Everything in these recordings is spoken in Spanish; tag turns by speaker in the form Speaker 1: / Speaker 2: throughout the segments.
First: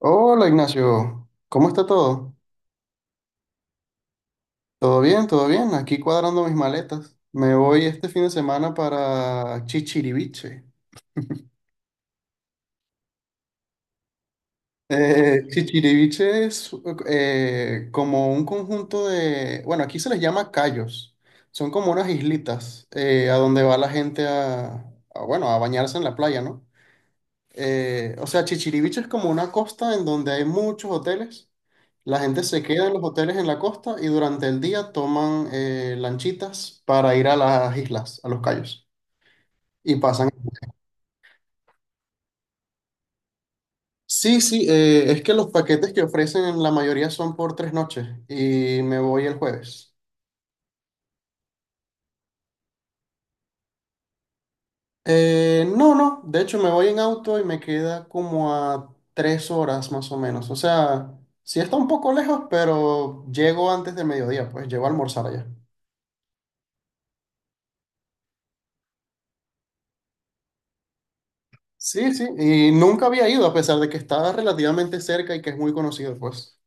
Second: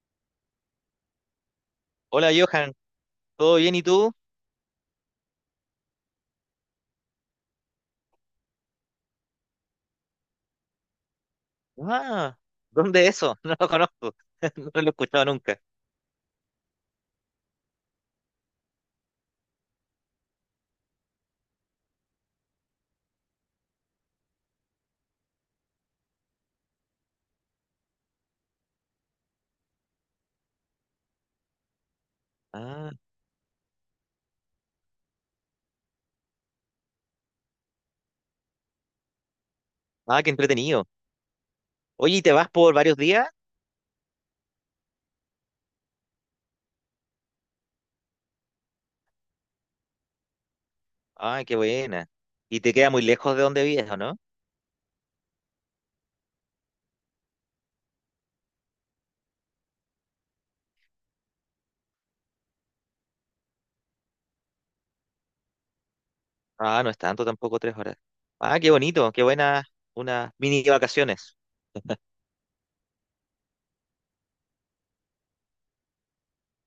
Speaker 1: Hola Ignacio, ¿cómo está
Speaker 2: Hola
Speaker 1: todo?
Speaker 2: Johan, ¿todo bien y tú?
Speaker 1: ¿Todo bien? ¿Todo bien? Aquí cuadrando mis maletas. Me voy este fin de semana para Chichiriviche.
Speaker 2: Ah, ¿dónde es eso? No lo conozco, no lo he escuchado nunca.
Speaker 1: Chichiriviche es como un conjunto de, bueno, aquí se les llama cayos. Son como unas islitas a donde va la gente a, bueno, a bañarse en la playa, ¿no? O sea, Chichiriviche es como una costa en donde hay muchos hoteles. La gente se queda
Speaker 2: Ah,
Speaker 1: en los hoteles en la costa y durante el día toman lanchitas para ir a las islas, a los cayos. Y
Speaker 2: ah,
Speaker 1: pasan.
Speaker 2: qué entretenido. Oye, ¿y te vas por varios días?
Speaker 1: Sí, sí, es que los paquetes que ofrecen en la mayoría son por 3 noches y me voy el jueves.
Speaker 2: Ah, qué buena. ¿Y te queda muy lejos de donde vives, o no?
Speaker 1: No, no, de hecho me voy en auto y me queda como a 3 horas más o menos. O sea, sí está un poco lejos, pero llego antes del mediodía, pues llego a almorzar allá.
Speaker 2: Ah, no es tanto tampoco, 3 horas. Ah, qué bonito, qué buena, unas mini vacaciones.
Speaker 1: Sí, sí, y nunca había ido a pesar de que estaba relativamente cerca y que es muy conocido, pues.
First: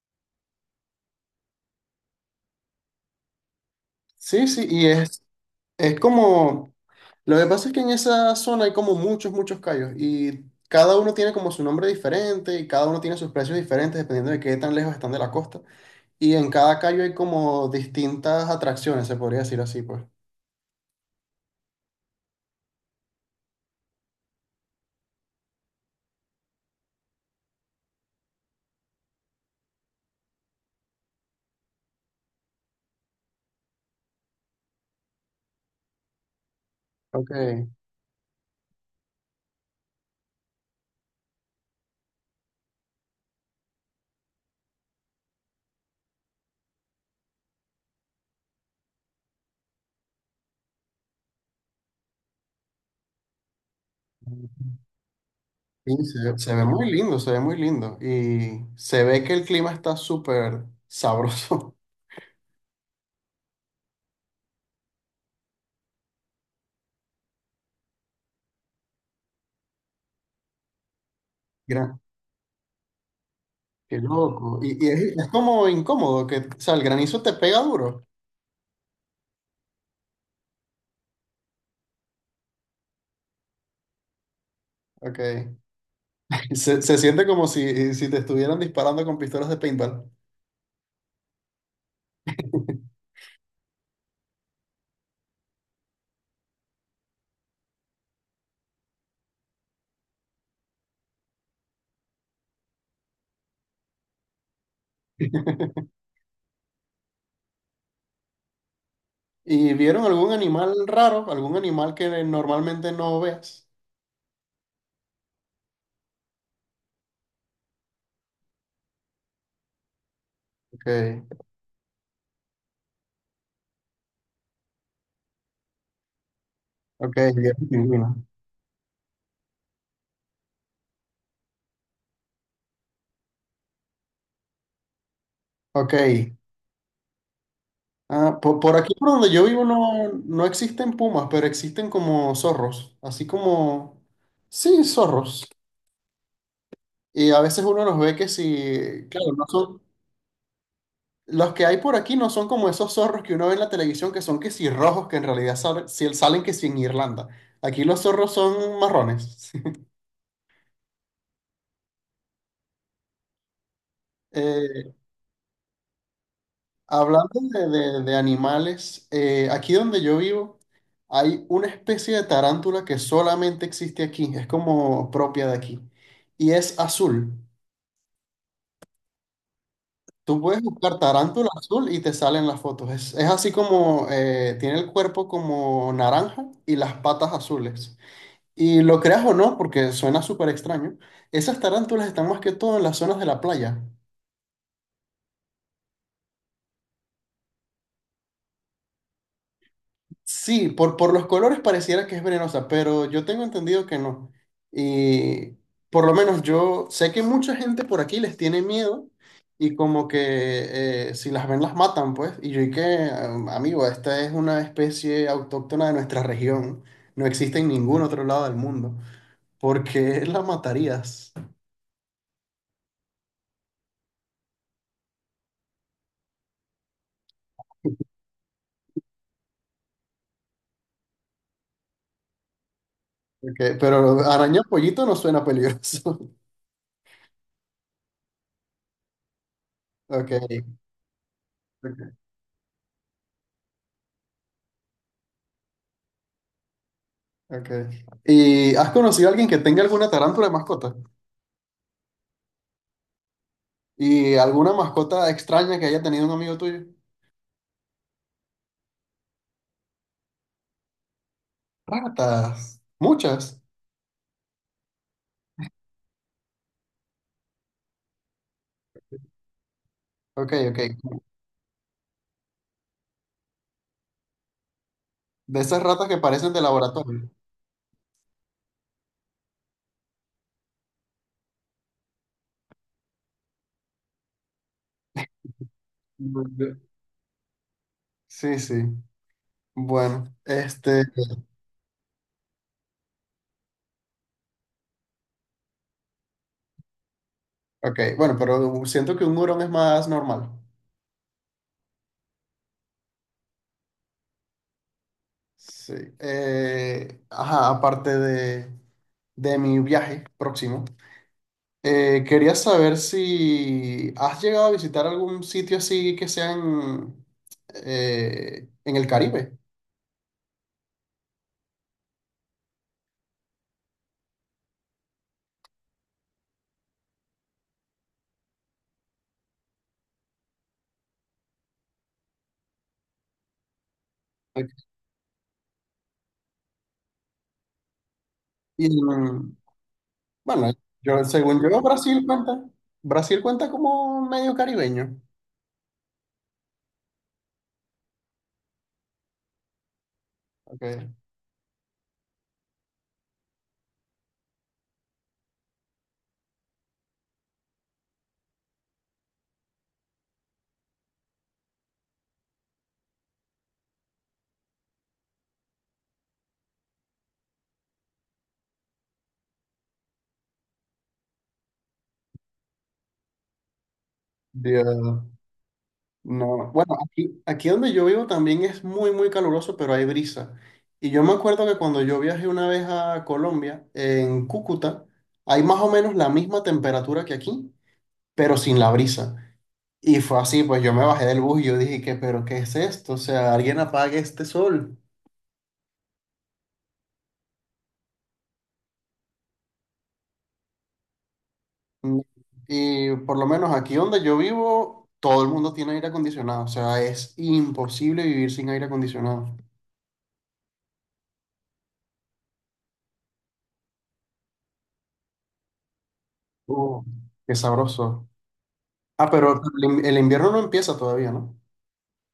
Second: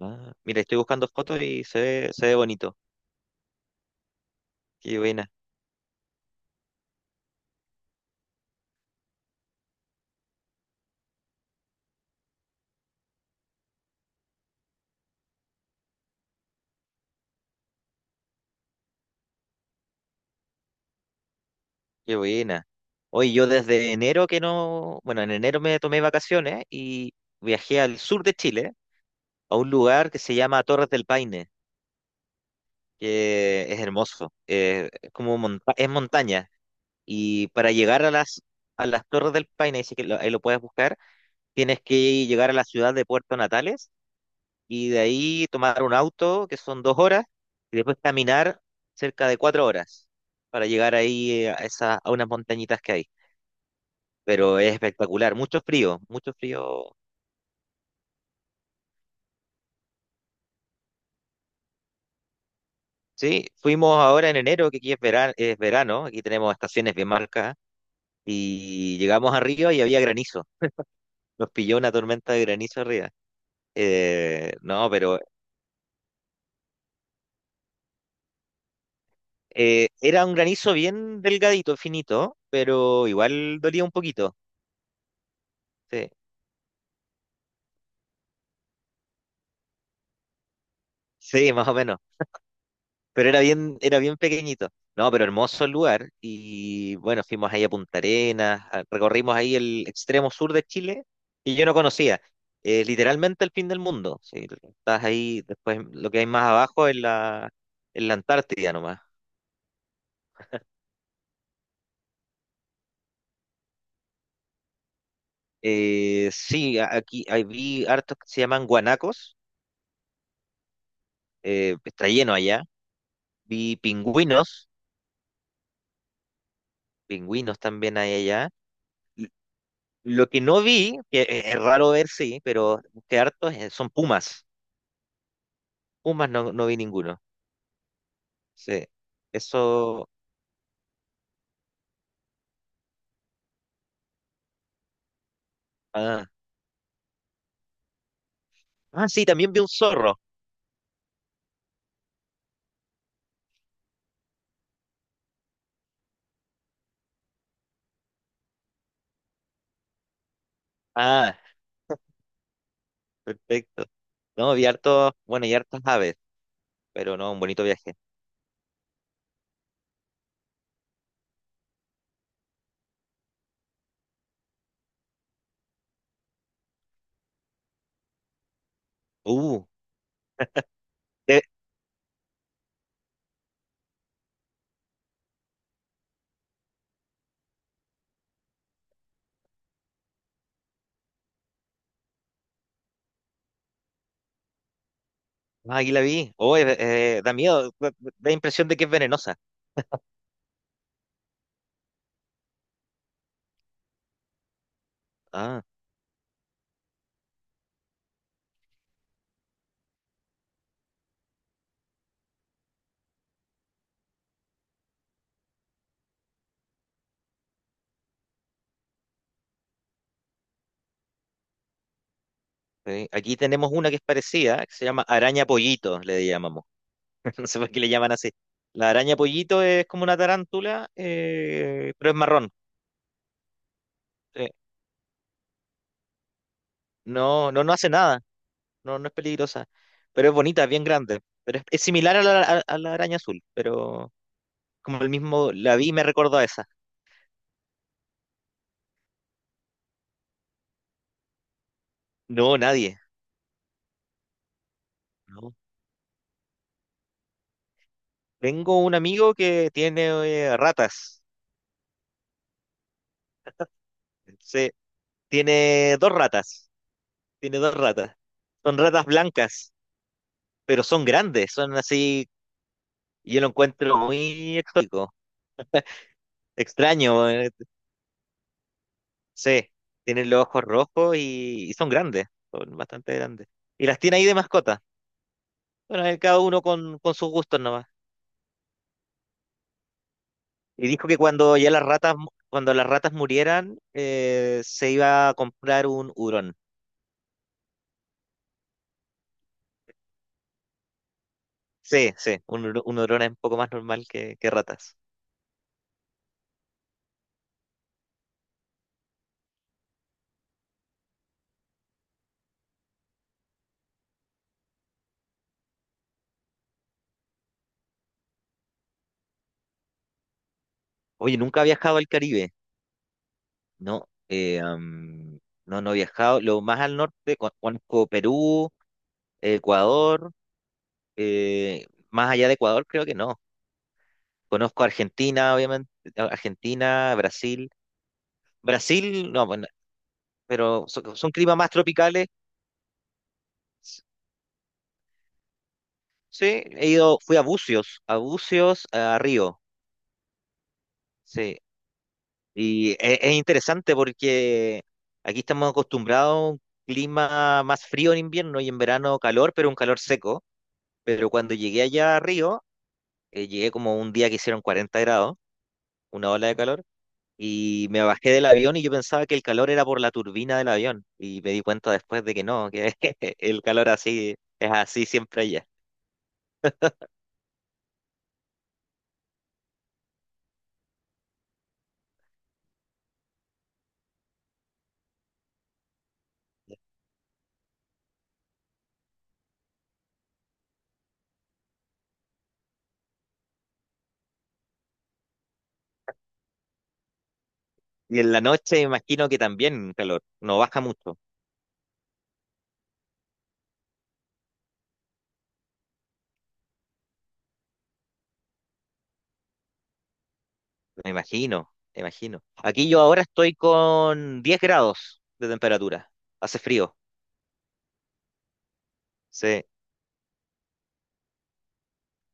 Speaker 2: Ah, mira, estoy buscando fotos y se ve bonito.
Speaker 1: Sí, sí, y
Speaker 2: Qué
Speaker 1: es,
Speaker 2: buena,
Speaker 1: es como, lo que pasa es que en esa zona hay como muchos, muchos callos y cada uno tiene como su nombre diferente y cada uno tiene sus precios diferentes dependiendo de qué tan lejos están de la costa. Y en cada callo hay como distintas atracciones, se podría decir así, pues.
Speaker 2: qué buena. Hoy yo desde enero que no, bueno, en enero me tomé vacaciones y viajé al sur de Chile, a un lugar que se llama Torres del Paine, que es hermoso. Es como es montaña.
Speaker 1: Ok.
Speaker 2: Y para llegar a las Torres del Paine, dice que ahí lo puedes buscar, tienes que llegar a la ciudad de Puerto Natales y de ahí tomar un auto, que son 2 horas, y después caminar cerca de 4 horas para llegar ahí, a, a unas montañitas que hay. Pero es espectacular, mucho
Speaker 1: Sí,
Speaker 2: frío, mucho
Speaker 1: se ve muy
Speaker 2: frío.
Speaker 1: lindo, se ve muy lindo. Y se ve que el clima está súper sabroso.
Speaker 2: Sí, fuimos ahora en enero, que aquí es verano, es verano. Aquí tenemos estaciones bien marcadas, y llegamos arriba y había granizo. Nos pilló una tormenta de granizo arriba.
Speaker 1: Qué loco. Y
Speaker 2: No,
Speaker 1: es,
Speaker 2: pero
Speaker 1: es como incómodo, que, o sea, el granizo te pega duro.
Speaker 2: era un granizo bien delgadito, finito, pero igual dolía un poquito.
Speaker 1: Ok.
Speaker 2: Sí,
Speaker 1: Se siente como si te estuvieran disparando con pistolas de paintball.
Speaker 2: sí, más o menos. Pero era bien pequeñito. No, pero hermoso el lugar. Y bueno, fuimos ahí a Punta Arenas, recorrimos ahí el extremo sur de Chile y yo no conocía. Literalmente el fin del mundo. Sí, estás ahí, después lo que hay más abajo es la Antártida nomás.
Speaker 1: ¿Y vieron algún animal raro? ¿Algún animal que normalmente no veas?
Speaker 2: Sí, aquí ahí vi hartos que se llaman guanacos.
Speaker 1: Ok,
Speaker 2: Está lleno allá. Vi pingüinos,
Speaker 1: ok, bien
Speaker 2: pingüinos
Speaker 1: te
Speaker 2: también hay
Speaker 1: imagino.
Speaker 2: allá. L- Lo que no vi, que es raro ver, sí, pero que hartos, son pumas.
Speaker 1: Ok.
Speaker 2: Pumas no, no vi ninguno.
Speaker 1: Ah, por,
Speaker 2: Sí,
Speaker 1: aquí por donde yo vivo no,
Speaker 2: eso.
Speaker 1: no existen pumas, pero existen como zorros. Así como, sí, zorros.
Speaker 2: Ah.
Speaker 1: Y a veces uno los ve que
Speaker 2: Ah,
Speaker 1: si,
Speaker 2: sí,
Speaker 1: claro, no
Speaker 2: también vi un
Speaker 1: son.
Speaker 2: zorro.
Speaker 1: Los que hay por aquí no son como esos zorros que uno ve en la televisión que son que si rojos, que en realidad salen que si en Irlanda. Aquí los zorros son marrones.
Speaker 2: Ah, perfecto. No, vi
Speaker 1: Eh,
Speaker 2: hartos, bueno, y hartas aves, pero no, un
Speaker 1: Hablando
Speaker 2: bonito
Speaker 1: de,
Speaker 2: viaje.
Speaker 1: de animales, aquí donde yo vivo hay una especie de tarántula que solamente existe aquí, es como propia de aquí, y es azul.
Speaker 2: Uh,
Speaker 1: Tú puedes buscar
Speaker 2: eh,
Speaker 1: tarántula azul y te salen las fotos. Es así como tiene el cuerpo como naranja y las patas azules. Y lo creas o no, porque suena súper extraño, esas tarántulas están más que todo en las zonas de la playa.
Speaker 2: ah, aquí la vi. Oh, da miedo, da impresión de que es venenosa.
Speaker 1: Sí, por los colores pareciera que es venenosa, pero yo tengo entendido que no. Y
Speaker 2: Ah.
Speaker 1: por lo menos yo sé que mucha gente por aquí les tiene miedo y como que si las ven las matan, pues. Y yo y que, amigo, esta es una especie autóctona de nuestra región. No existe en ningún otro lado del mundo. ¿Por qué la matarías?
Speaker 2: ¿Sí? Aquí tenemos una que es parecida, que se llama araña pollito, le llamamos. No sé por qué le llaman así. La araña pollito es como una tarántula, pero es marrón.
Speaker 1: Pero
Speaker 2: Sí.
Speaker 1: araña pollito no suena peligroso.
Speaker 2: No, no, no hace nada, no, no es peligrosa, pero
Speaker 1: Ok,
Speaker 2: es bonita, es bien grande. Pero es
Speaker 1: ok,
Speaker 2: similar a la, a la araña azul, pero como el mismo, la vi y me recordó a esa.
Speaker 1: ok. ¿Y has conocido a alguien que tenga alguna tarántula de mascota?
Speaker 2: No, nadie.
Speaker 1: ¿Y alguna mascota
Speaker 2: No.
Speaker 1: extraña que haya tenido un amigo tuyo?
Speaker 2: Tengo un amigo que tiene, ratas.
Speaker 1: Ratas, muchas.
Speaker 2: Se, Tiene dos ratas. Tiene dos ratas. Son ratas blancas,
Speaker 1: Ok, ok.
Speaker 2: pero son grandes, son así. Y yo lo encuentro muy exótico,
Speaker 1: De esas ratas que parecen de laboratorio.
Speaker 2: extraño. Sí, tienen los ojos rojos y son grandes, son bastante grandes. Y las tiene ahí de mascota. Bueno, cada uno
Speaker 1: De-
Speaker 2: con, sus gustos nomás.
Speaker 1: Sí, sí. Bueno,
Speaker 2: Y
Speaker 1: este,
Speaker 2: dijo que cuando ya las ratas, cuando las ratas murieran, se iba a comprar un hurón.
Speaker 1: ok, bueno, pero siento que un hurón es más normal.
Speaker 2: Sí, sí, un hurón es un poco más normal que ratas.
Speaker 1: Sí. Ajá, aparte de mi viaje próximo. Quería saber si has llegado a visitar algún sitio así que sea en el Caribe.
Speaker 2: Oye, nunca ha viajado al Caribe. No, no, no he viajado. Lo más al norte, conozco Perú, Ecuador. eh, Más allá de Ecuador, creo que no. Conozco Argentina, obviamente, Argentina, Brasil.
Speaker 1: Y
Speaker 2: Brasil, no,
Speaker 1: en-
Speaker 2: bueno,
Speaker 1: bueno,
Speaker 2: pero son,
Speaker 1: yo,
Speaker 2: son climas
Speaker 1: según
Speaker 2: más
Speaker 1: yo, Brasil
Speaker 2: tropicales.
Speaker 1: cuenta. Brasil cuenta
Speaker 2: S-
Speaker 1: como medio caribeño.
Speaker 2: Sí, he ido, fui a Bucios, a Río.
Speaker 1: Okay.
Speaker 2: Sí, y es, interesante porque aquí estamos acostumbrados a un clima más frío en invierno y en verano calor, pero un calor seco. Pero cuando llegué allá a Río, llegué como un día que hicieron 40 grados, una ola de calor. Y me bajé del avión y yo pensaba que el calor era por la turbina del avión. Y me di cuenta después de que no, que el calor así es así
Speaker 1: Dios,
Speaker 2: siempre allá.
Speaker 1: no. Bueno, aquí donde yo vivo también es muy, muy caluroso, pero hay brisa. Y yo me acuerdo que cuando yo viajé una vez a Colombia, en Cúcuta, hay más o menos la misma temperatura que aquí, pero sin la brisa. Y fue así, pues yo me bajé del bus y yo dije que, pero ¿qué es esto? O sea, alguien apague este sol.
Speaker 2: Y en la noche imagino que también calor, no baja mucho,
Speaker 1: Mm, Y por lo menos aquí donde yo vivo, todo el mundo tiene aire acondicionado. O sea, es imposible vivir sin aire acondicionado.
Speaker 2: me imagino, me imagino. Aquí yo ahora estoy con 10 grados de temperatura, hace frío,
Speaker 1: Uh, Qué sabroso. Ah, pero
Speaker 2: sí.
Speaker 1: el invierno no empieza todavía, ¿no?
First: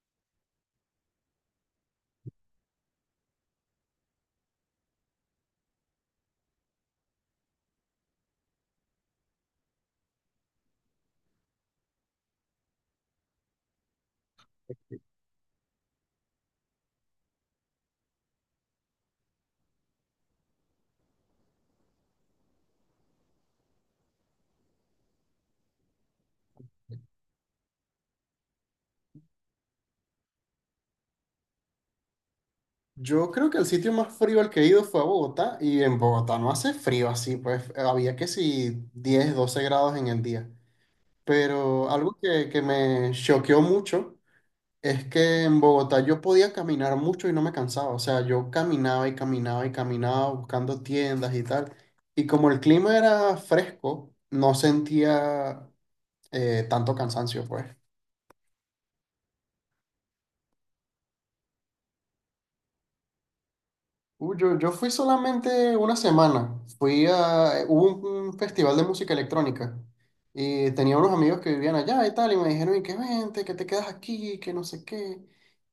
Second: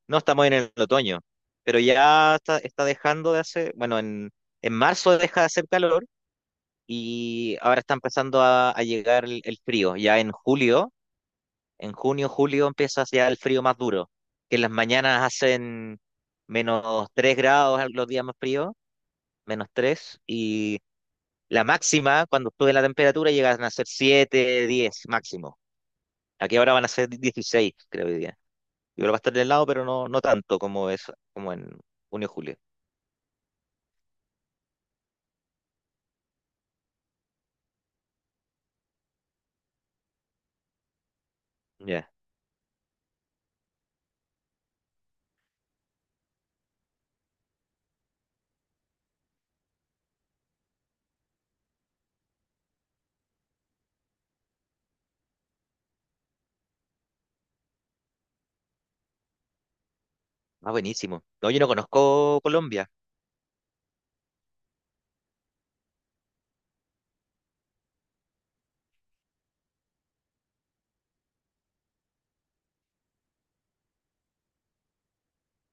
Speaker 2: No estamos en el otoño, pero ya está dejando de hacer, bueno, en marzo deja de hacer calor y ahora está empezando a llegar el frío. Ya en julio. En junio, julio empieza ya el frío más duro, que en las mañanas hacen -3 grados los días más fríos, -3, y la máxima, cuando sube la temperatura, llegan a ser 7 10 máximo. Aquí ahora van a ser 16, creo, hoy día. Igual va a estar de helado, pero no, no tanto como es, como en junio, julio.
Speaker 1: Yo creo que el sitio más frío al que he ido fue a Bogotá y en Bogotá no hace frío así, pues había que si 10 12 grados en el día. Pero
Speaker 2: Ya.
Speaker 1: algo que me choqueó mucho. Es que en Bogotá yo podía caminar mucho y no me cansaba. O sea, yo caminaba y caminaba y caminaba buscando tiendas y tal. Y como el clima era fresco, no sentía tanto cansancio, pues.
Speaker 2: Ah, buenísimo. No, yo no conozco Colombia.
Speaker 1: Yo fui solamente una semana. Fui Hubo un festival de música electrónica. Y tenía unos amigos que vivían allá y tal. Y me dijeron, y que vente, que te quedas aquí, que no sé qué.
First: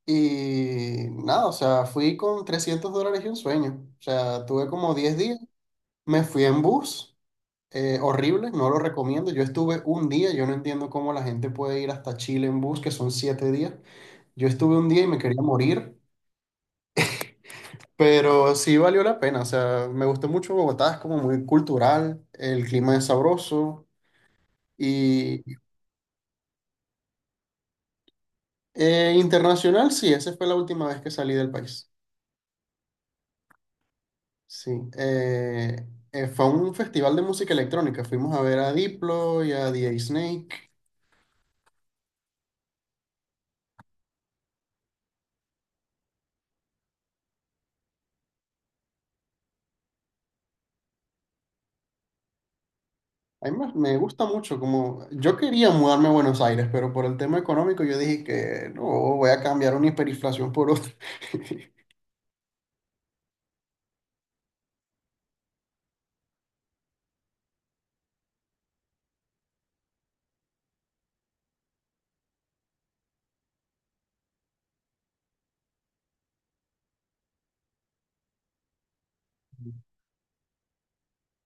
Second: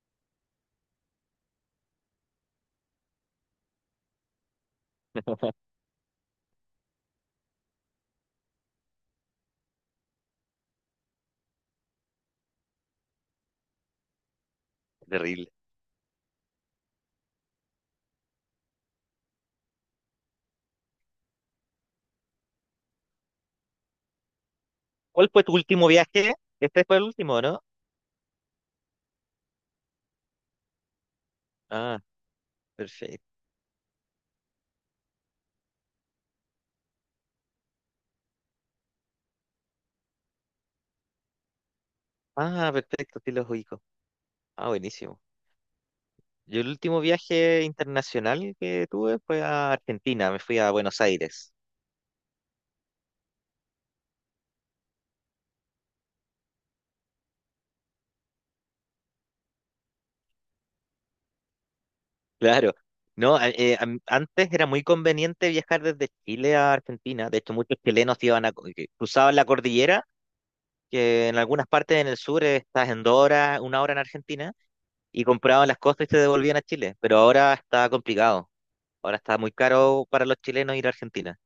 Speaker 1: Y nada, o sea, fui con $300 y un sueño. O sea, tuve como 10 días. Me fui en bus, horrible, no lo recomiendo. Yo estuve un día, yo no entiendo cómo la gente puede ir hasta Chile en bus, que son 7 días. Yo estuve un día y me quería
Speaker 2: Terrible.
Speaker 1: morir, pero sí valió la pena. O sea, me gustó mucho Bogotá, es como muy cultural, el clima es sabroso
Speaker 2: ¿Cuál
Speaker 1: y
Speaker 2: fue tu último viaje? Este fue el último, ¿no?
Speaker 1: internacional, sí, esa fue la última vez que salí del país.
Speaker 2: Ah, perfecto.
Speaker 1: Sí, eh, fue un festival de música electrónica. Fuimos a ver a Diplo y a The Snake.
Speaker 2: Ah, perfecto, sí los ubico. Ah, buenísimo. Yo el último viaje internacional que tuve fue a Argentina, me fui a Buenos Aires.
Speaker 1: A mí me gusta mucho, como yo quería mudarme a Buenos Aires, pero por el tema económico yo dije que no, voy a cambiar una hiperinflación por otra.
Speaker 2: Claro. No, antes era muy conveniente viajar desde Chile a Argentina. De hecho, muchos chilenos iban que cruzaban la cordillera, que en algunas partes en el sur, estás en 2 horas, 1 hora en Argentina, y compraban las cosas y se devolvían a Chile. Pero ahora está complicado. Ahora está muy caro para los chilenos ir a Argentina.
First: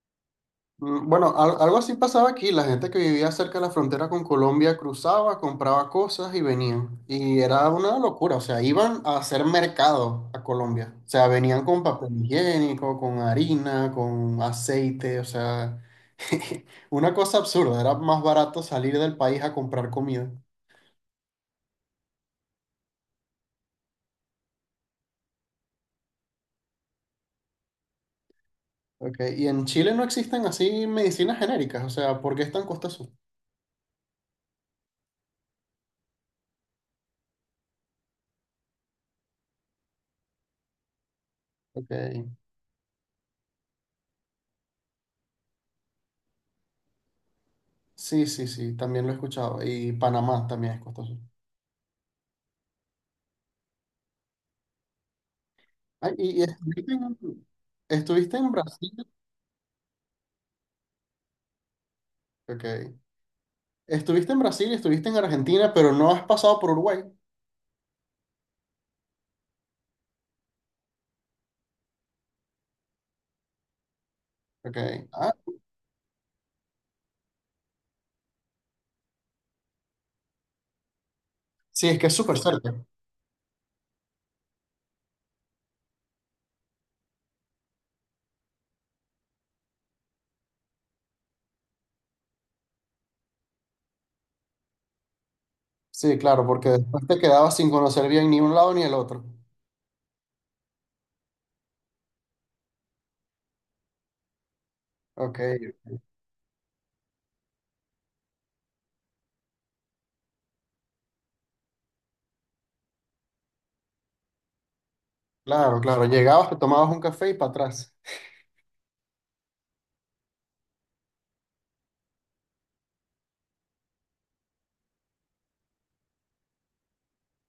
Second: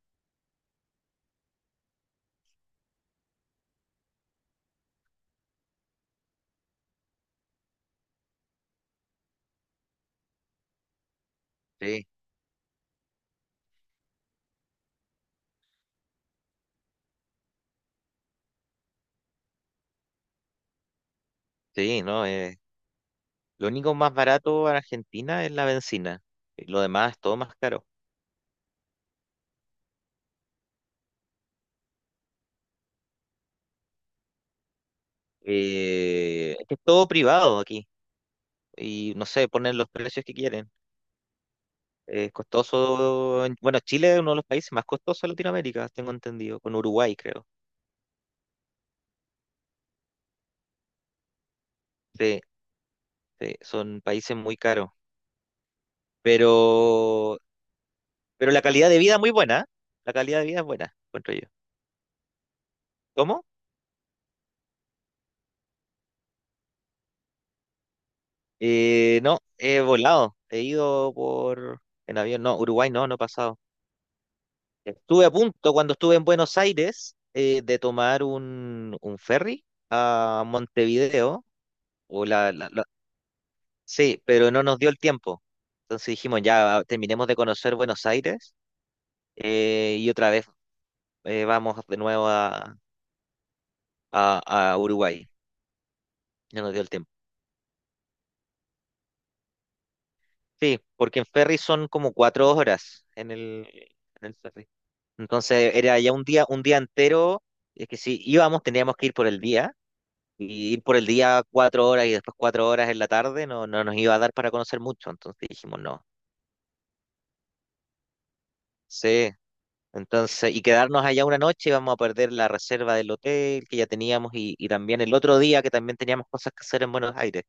Speaker 1: Bueno, algo así pasaba aquí. La gente que vivía cerca de la frontera con Colombia cruzaba, compraba cosas y venían. Y era una locura. O sea, iban a hacer mercado a Colombia. O sea, venían con
Speaker 2: Sí,
Speaker 1: papel higiénico, con harina, con aceite. O sea, una cosa absurda. Era más barato salir del país a comprar comida.
Speaker 2: sí, no. Lo único más barato en Argentina es la bencina. Lo demás es todo más caro.
Speaker 1: Ok, y en Chile no existen así medicinas genéricas, o sea, ¿por qué es tan costoso?
Speaker 2: Es que es todo privado aquí y no sé, ponen los precios que quieren.
Speaker 1: Ok,
Speaker 2: Es costoso. Bueno, Chile es uno de los países más costosos de Latinoamérica, tengo entendido, con Uruguay, creo.
Speaker 1: sí, sí, sí, también lo he escuchado. Y Panamá también es costoso.
Speaker 2: Sí, sí, son países muy caros.
Speaker 1: Ay, y
Speaker 2: Pero,
Speaker 1: estuviste en
Speaker 2: pero la calidad
Speaker 1: Brasil,
Speaker 2: de vida es muy buena. ¿Eh? La calidad de vida es buena, encuentro yo.
Speaker 1: ok.
Speaker 2: ¿Cómo?
Speaker 1: Estuviste en Brasil y estuviste en Argentina, pero no has pasado por Uruguay,
Speaker 2: No, he volado. He ido por en avión. No, Uruguay no, no he pasado.
Speaker 1: ok.
Speaker 2: Estuve
Speaker 1: Ah,
Speaker 2: a punto cuando estuve en Buenos Aires, de tomar un, ferry a Montevideo.
Speaker 1: sí, es que es
Speaker 2: O
Speaker 1: súper
Speaker 2: la-
Speaker 1: cerca.
Speaker 2: la- Sí, pero no nos dio el tiempo. Entonces dijimos, ya ah, terminemos de conocer Buenos Aires, y otra vez, vamos de nuevo a, a Uruguay.
Speaker 1: Sí, claro,
Speaker 2: No
Speaker 1: porque
Speaker 2: nos dio el
Speaker 1: después
Speaker 2: tiempo.
Speaker 1: te quedabas sin conocer bien ni un lado ni el otro.
Speaker 2: Sí, porque en ferry son como 4 horas en el ferry.
Speaker 1: Ok,
Speaker 2: Entonces era ya un día entero. Es que si íbamos, teníamos que ir por el día. Y ir por el día 4 horas y después 4 horas en la tarde no, no nos iba a dar para conocer mucho. Entonces dijimos,
Speaker 1: claro,
Speaker 2: no.
Speaker 1: claro, llegabas, te tomabas un café y para atrás.
Speaker 2: Sí. Entonces, y quedarnos allá una noche, íbamos a perder la reserva del hotel que ya teníamos, y también el otro día que también teníamos cosas que hacer en Buenos Aires.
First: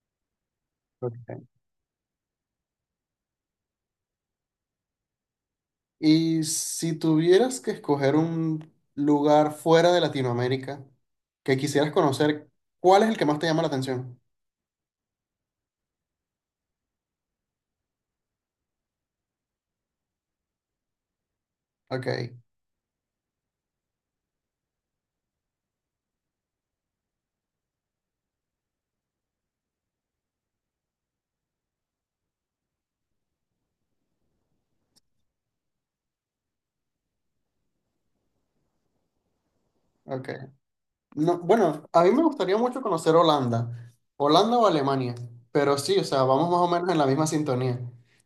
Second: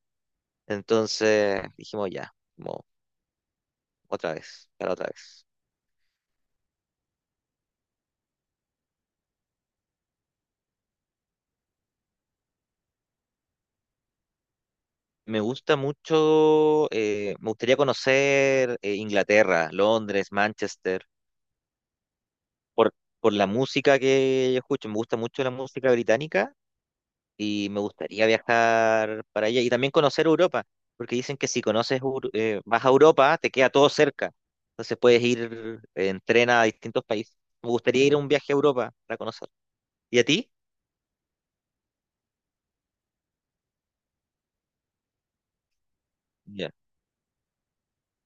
Speaker 1: Ok.
Speaker 2: Entonces dijimos ya, como otra vez, para otra vez.
Speaker 1: Y si tuvieras que escoger un lugar fuera de Latinoamérica que quisieras conocer, ¿cuál es el que más te llama la atención?
Speaker 2: Me gusta mucho, me gustaría conocer, Inglaterra, Londres, Manchester,
Speaker 1: Ok,
Speaker 2: por, por la música que yo escucho. Me gusta mucho la música británica y me gustaría viajar para allá y también conocer Europa, porque dicen que si conoces, vas a Europa, te queda todo cerca. Entonces puedes ir en tren a distintos países. Me gustaría ir a un viaje a Europa para conocer. ¿Y a
Speaker 1: ok.
Speaker 2: ti?
Speaker 1: No, bueno, a mí me gustaría mucho conocer Holanda, Holanda o Alemania, pero sí, o sea, vamos más o
Speaker 2: Ya.
Speaker 1: menos en la misma sintonía.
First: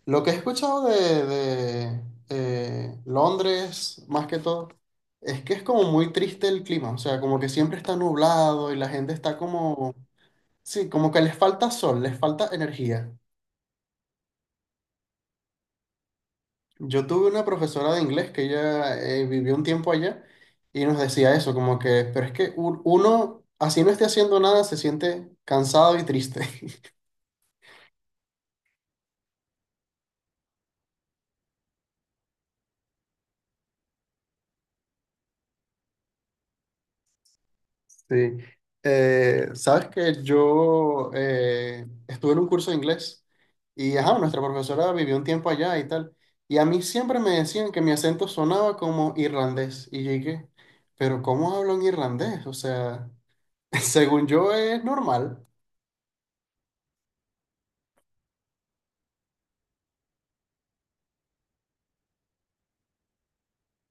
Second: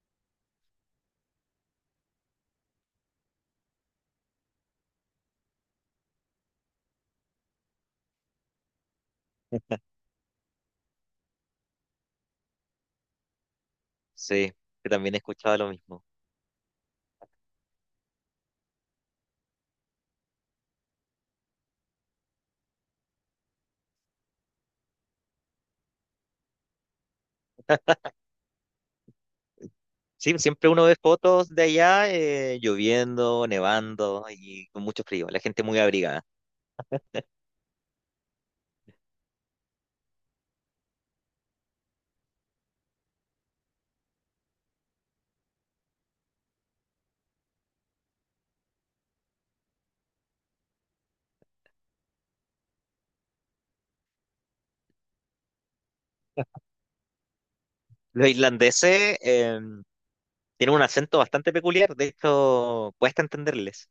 Speaker 1: Lo que he escuchado de, Londres, más que todo, es que es como muy triste el clima, o sea, como que siempre está nublado y la gente está como, sí, como que les falta sol, les falta energía.
Speaker 2: Sí, que también he escuchado lo mismo.
Speaker 1: Yo tuve una profesora de inglés que ella vivió un tiempo allá y nos decía eso, como que, pero es que uno, así no esté haciendo nada, se siente cansado y triste.
Speaker 2: Sí, siempre uno ve fotos de allá, lloviendo, nevando y con mucho frío. La gente muy abrigada.
Speaker 1: Sí. Sabes que yo estuve en un curso de inglés y ajá, nuestra profesora vivió un tiempo allá y tal. Y a mí siempre me decían que mi acento sonaba como irlandés. Y yo, pero ¿cómo hablo en irlandés? O sea, según yo es normal.
Speaker 2: Los irlandeses, tienen un acento bastante peculiar, de hecho, cuesta entenderles,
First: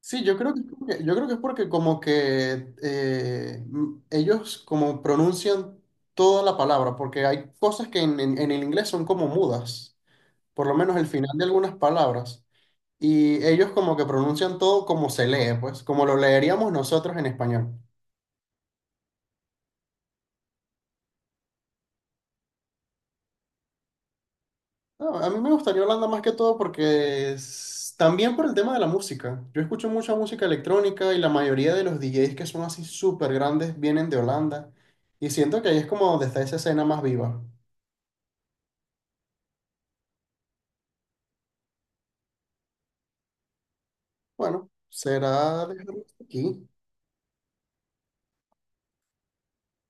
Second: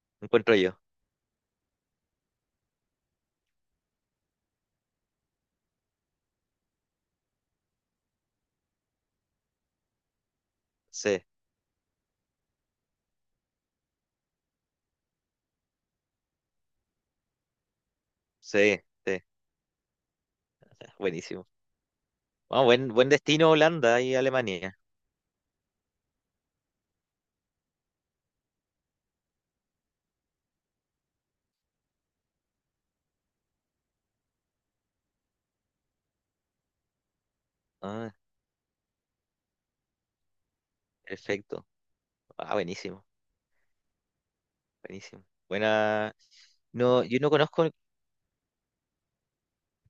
Speaker 1: Sí,
Speaker 2: encuentro yo.
Speaker 1: yo creo que es porque como que ellos como pronuncian toda la palabra, porque hay cosas que en el inglés son como mudas, por lo menos el
Speaker 2: Sí,
Speaker 1: final de algunas palabras, y ellos como que pronuncian todo como se lee, pues, como lo leeríamos nosotros en español.
Speaker 2: sí, sí. Ah, buenísimo. Ah, buen destino Holanda y Alemania.
Speaker 1: No, a mí me gustaría Holanda más que todo porque también por el tema de la música. Yo escucho mucha música electrónica y la mayoría de los DJs que son así súper grandes vienen de Holanda. Y siento que ahí es como donde está esa escena más viva.
Speaker 2: Ah, perfecto. Ah, buenísimo,
Speaker 1: Bueno,
Speaker 2: buenísimo.
Speaker 1: será dejarlo
Speaker 2: Buena.
Speaker 1: hasta aquí.
Speaker 2: No, yo no conozco,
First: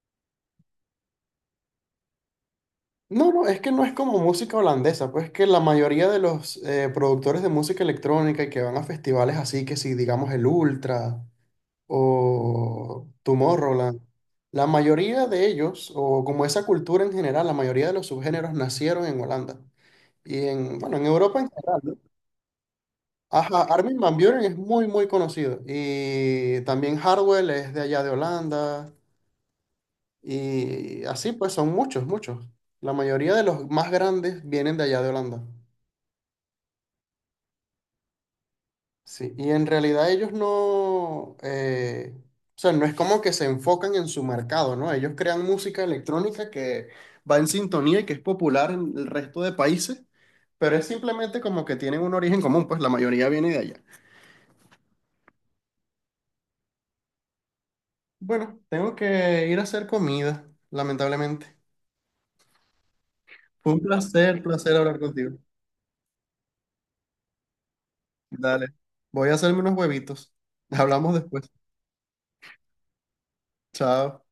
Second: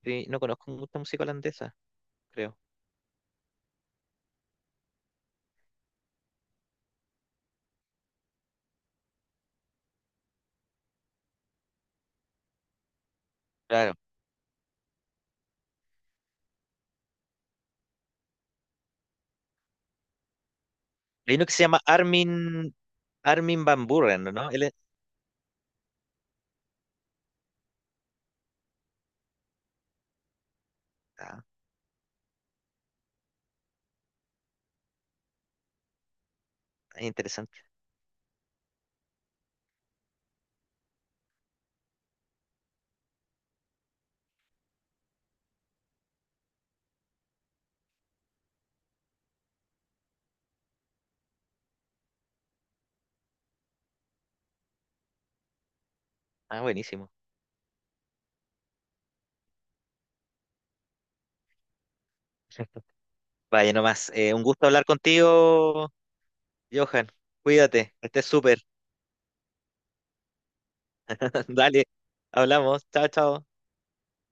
Speaker 2: eh, no conozco mucha música holandesa, creo.
Speaker 1: No, no, es que no es como música holandesa, pues que la mayoría de los productores de música electrónica y que van a festivales así, que si digamos el Ultra o
Speaker 2: Claro.
Speaker 1: Tomorrowland, la mayoría de ellos, o como esa cultura en general, la mayoría de los subgéneros nacieron en Holanda y bueno, en
Speaker 2: Hay
Speaker 1: Europa
Speaker 2: uno
Speaker 1: en
Speaker 2: que se
Speaker 1: general,
Speaker 2: llama
Speaker 1: ¿no?
Speaker 2: Armin,
Speaker 1: Ajá,
Speaker 2: Armin van
Speaker 1: Armin van
Speaker 2: Buuren,
Speaker 1: Buuren
Speaker 2: ¿no?
Speaker 1: es
Speaker 2: Él es,
Speaker 1: muy, muy conocido y también Hardwell es de allá de Holanda y así
Speaker 2: ah,
Speaker 1: pues son muchos, muchos. La mayoría de los más grandes vienen de allá de Holanda.
Speaker 2: es interesante.
Speaker 1: Sí, y en realidad ellos no, o sea, no es como que se enfocan en su mercado, ¿no? Ellos crean música electrónica que va en sintonía y que es popular en el resto de países, pero es simplemente como que tienen un origen común, pues la mayoría viene de allá.
Speaker 2: Ah, buenísimo.
Speaker 1: Bueno, tengo que ir a hacer comida, lamentablemente. Fue
Speaker 2: Vaya
Speaker 1: un
Speaker 2: nomás.
Speaker 1: placer,
Speaker 2: Un gusto
Speaker 1: placer
Speaker 2: hablar
Speaker 1: hablar contigo.
Speaker 2: contigo, Johan. Cuídate, que estés súper.
Speaker 1: Dale, voy a hacerme unos huevitos. Hablamos después.
Speaker 2: Dale, hablamos. Chao, chao.
Speaker 1: Chao.